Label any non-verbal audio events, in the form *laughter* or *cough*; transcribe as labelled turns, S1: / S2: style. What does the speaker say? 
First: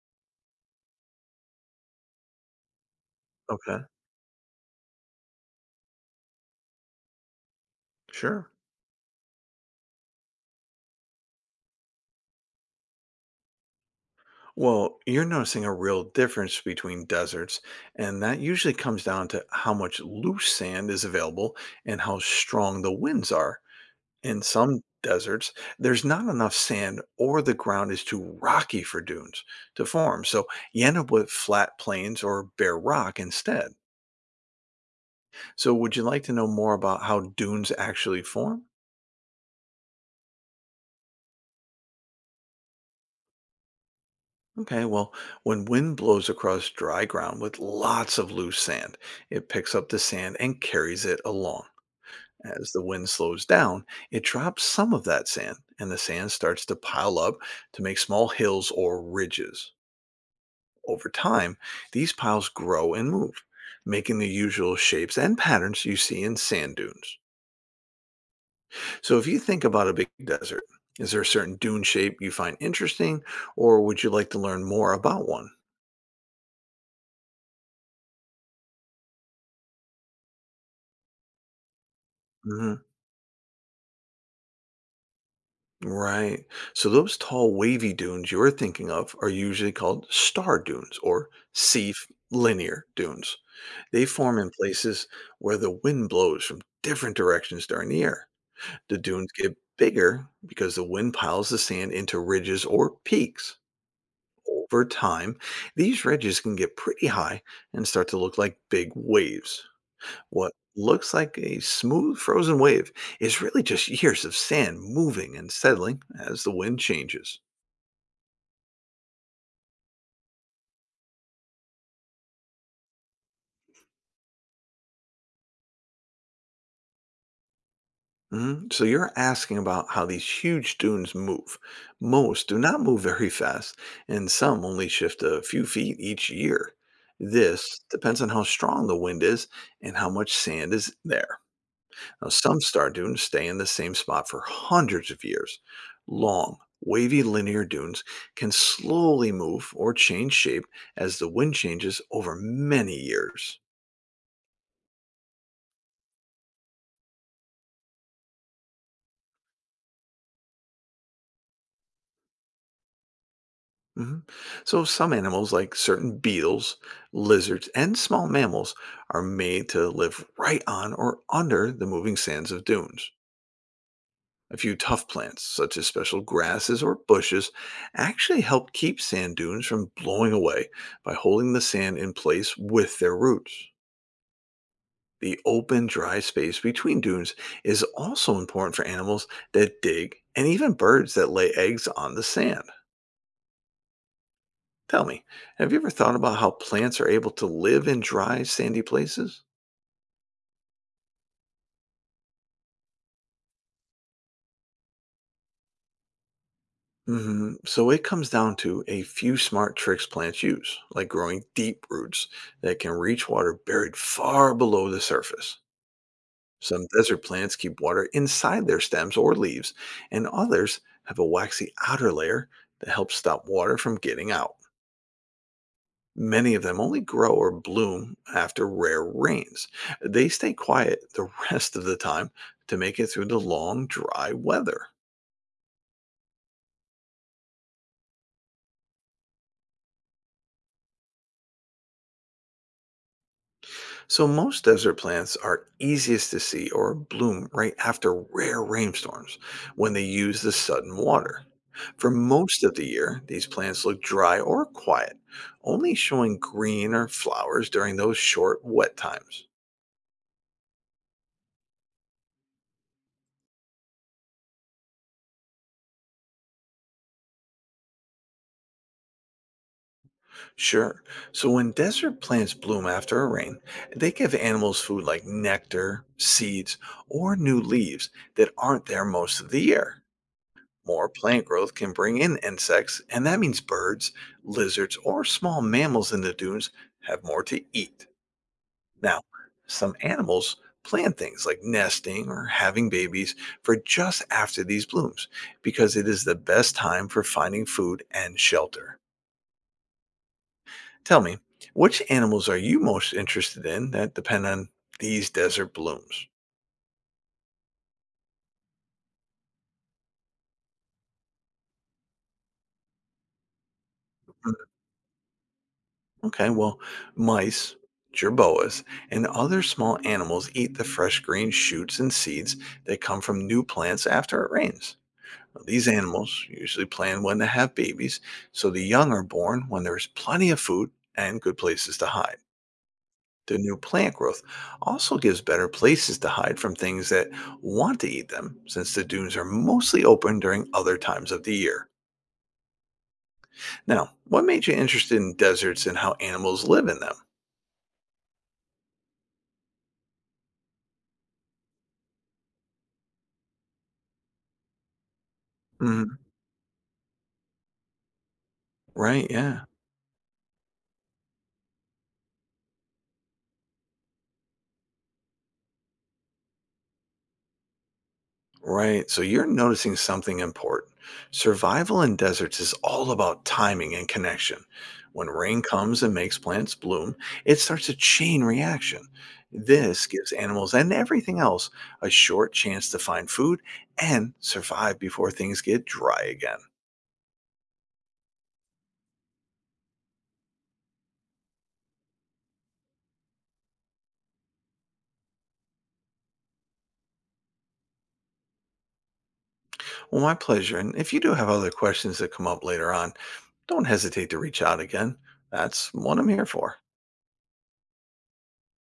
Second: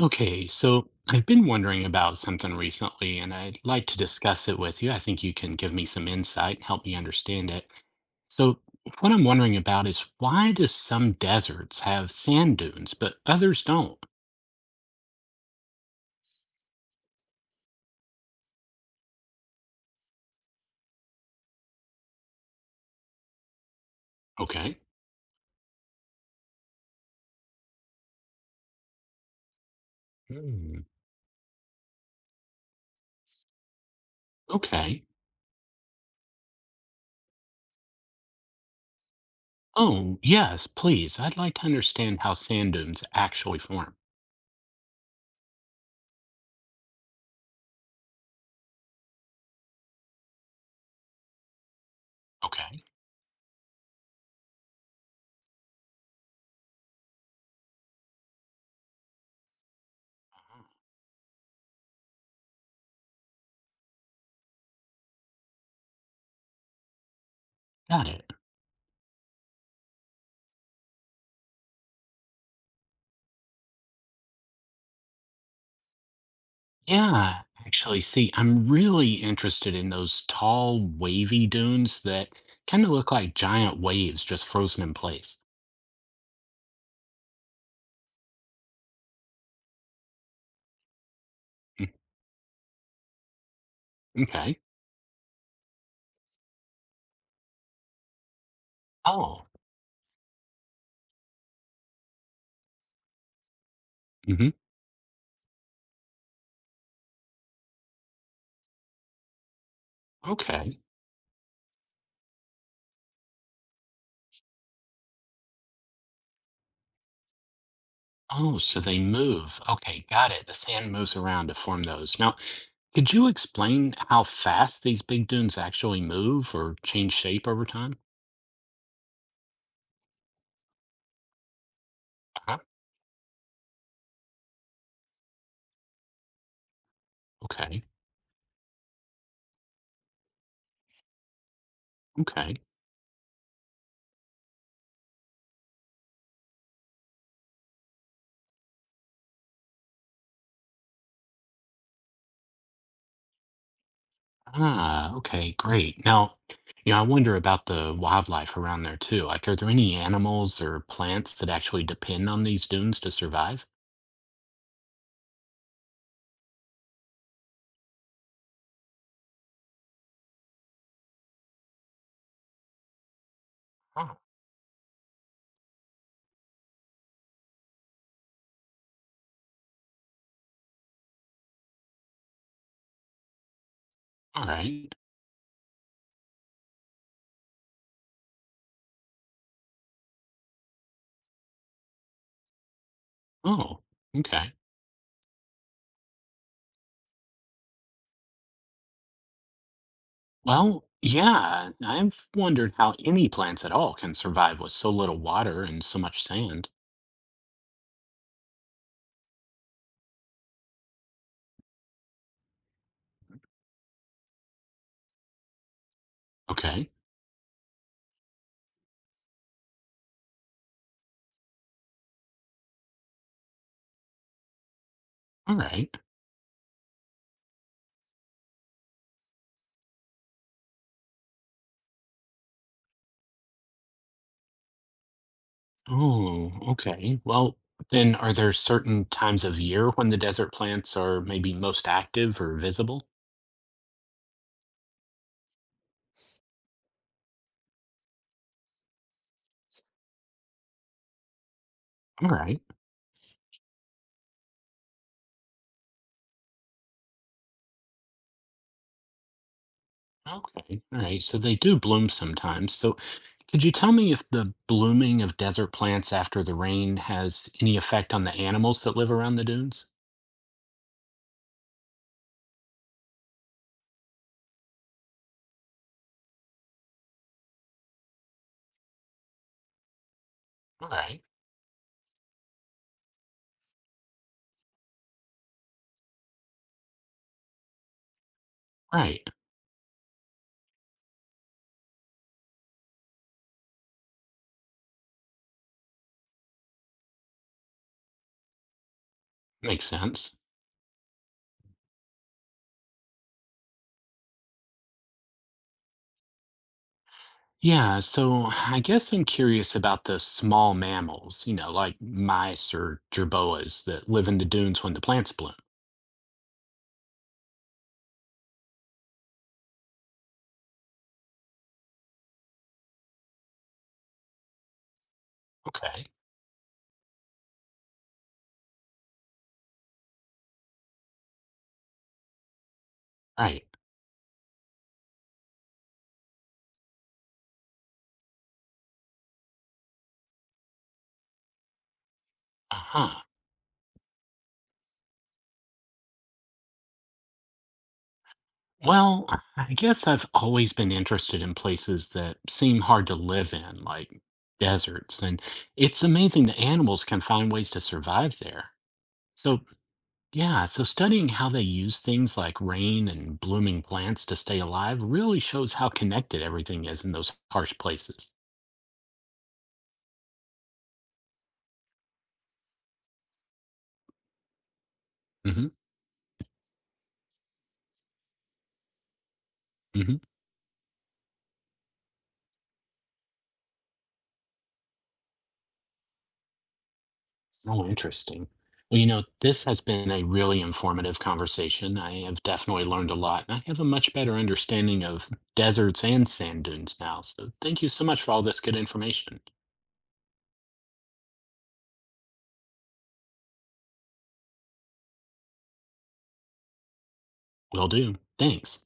S1: Okay, so I've been wondering about something recently, and I'd
S2: Okay,
S1: like to discuss it with you. I think you can give me some insight and help me understand it.
S2: sure.
S1: So, what I'm wondering about is why does some deserts have sand dunes, but others don't?
S2: Well, you're noticing a real difference between deserts, and that usually comes down to how much loose sand is available and how strong the winds are. In
S1: Okay.
S2: some deserts, there's not enough sand or the ground is too rocky for dunes to form, so
S1: Hmm.
S2: you end up with flat plains or bare rock instead.
S1: Okay.
S2: So, would you like to know more about how dunes actually form?
S1: Oh, yes, please. I'd like to understand how sand dunes actually form.
S2: Okay, well, when wind blows across dry ground with lots of loose sand, it picks up the sand and carries it along. As the
S1: Okay,
S2: wind slows down, it drops some of that sand, and the sand starts to pile up to make small hills or ridges. Over time, these piles grow and move, making the usual shapes and patterns you see in sand dunes.
S1: got it.
S2: So, if you think about a big desert, is there a certain dune shape you find interesting, or would you like to learn more about one?
S1: Yeah, actually, see, I'm really interested in those tall, wavy dunes that
S2: Hmm.
S1: kind of look like giant waves just frozen in place.
S2: Right. So those tall, wavy dunes you're thinking of are usually called star dunes or
S1: Mm.
S2: linear dunes. They form in
S1: Okay.
S2: places where the wind blows from different directions during the year. The dunes
S1: Oh,
S2: get bigger because the wind piles the sand into ridges or peaks.
S1: hmm.
S2: Over time, these ridges can get pretty high and start to look like big waves. What
S1: Okay.
S2: looks like a smooth frozen wave is really just years of sand moving and settling as the wind changes.
S1: Oh, so they move. Okay, got it. The sand moves around to form those. Now, could you explain how fast these big dunes actually move or change shape over time?
S2: Mhm. So you're asking about how these huge dunes move. Most do
S1: Uh-huh.
S2: not move very fast, and some only shift a few feet each year. This
S1: Okay.
S2: depends on how strong the wind is and how much sand is there. Now, some
S1: Okay.
S2: star dunes stay in the same spot for hundreds of years. Long, wavy linear dunes can slowly move or change shape as the wind changes over many years.
S1: Ah, okay, great. Now, I wonder about the wildlife around there too. Like, are there any animals or plants that actually depend on these dunes to survive?
S2: Mhm. So, some animals, like certain beetles, lizards, and small mammals, are made to live right on or under the moving sands of dunes.
S1: Oh,
S2: A few tough plants, such as special grasses or bushes, actually help keep sand dunes from blowing away by holding the sand in place with their roots.
S1: all right.
S2: The open, dry space between dunes is also important for animals that dig and even birds that lay eggs on the sand.
S1: Oh, okay.
S2: Tell me, have you ever thought about how plants are able to live in dry, sandy places?
S1: Well, yeah, I've wondered how any plants at all can survive with so little water and so much sand.
S2: So it comes down to a few smart tricks plants use, like growing deep roots that can reach water buried far below the surface. Some
S1: Okay.
S2: desert plants keep water inside their stems or leaves, and others have a waxy outer layer that helps stop water from getting out.
S1: All right.
S2: Many of them only grow or bloom after rare rains. They stay quiet the *laughs* rest of the time to make it through the long, dry weather.
S1: Oh, okay. Well, then are there certain times of year when the desert plants are maybe most active or visible?
S2: So most desert plants are easiest to see or bloom right after rare rainstorms when they use the sudden water. For
S1: All right.
S2: most of the year, these plants look dry or quiet, only showing green or flowers during those short wet times.
S1: Okay. All right. So they do bloom sometimes. So could you tell me if the blooming of desert plants after the rain has any effect on the animals that live around the dunes?
S2: Sure, so when desert plants bloom after a rain, they give animals food like nectar, seeds, or new leaves that aren't there most of the year.
S1: All
S2: More
S1: right.
S2: plant growth can bring in insects, and that means birds, lizards, or small mammals in the dunes have more to eat. Now,
S1: Right.
S2: some animals plan things like nesting or having babies for just after these blooms because it is the best time for finding food and shelter.
S1: Makes sense.
S2: Tell me, which animals are you most interested in that depend on these desert blooms?
S1: Yeah. So I guess I'm curious about the small mammals, like mice or jerboas that live in the
S2: Hmm.
S1: dunes when the plants bloom.
S2: Okay, well, mice, gerboas, and other small animals eat the fresh green shoots and seeds that come from new plants after it rains. These
S1: Okay.
S2: animals usually plan when to have babies, so the young are born when there's plenty of food and good places to hide. The
S1: Right.
S2: new plant growth also gives better places to hide from things that want to eat them, since the dunes are mostly open during other times of the year.
S1: Uh-huh.
S2: Now, what made you interested in deserts and how animals live in them?
S1: Well, I guess I've always been interested in places that seem hard to live in, like deserts, and it's
S2: hmm
S1: amazing that animals can find ways to survive there.
S2: Right,
S1: So,
S2: yeah.
S1: yeah, so studying how they use things like rain and blooming plants to stay alive really shows how connected everything is in those harsh places.
S2: Right. So you're noticing something important. Survival in deserts is all about timing and connection. When rain
S1: Hmm,
S2: comes and makes plants bloom, it starts a chain reaction. This
S1: hmm.
S2: gives animals and everything else a short chance to find food and survive before things get dry again.
S1: Oh, interesting. Well, this has been a really informative conversation. I have definitely learned a lot, and I have a much better understanding of deserts and sand dunes now. So, thank you so much for all this good information.
S2: Well, my pleasure. And if you do have other questions that come up later on, don't hesitate to reach out again. That's what I'm here for.
S1: Will do. Thanks.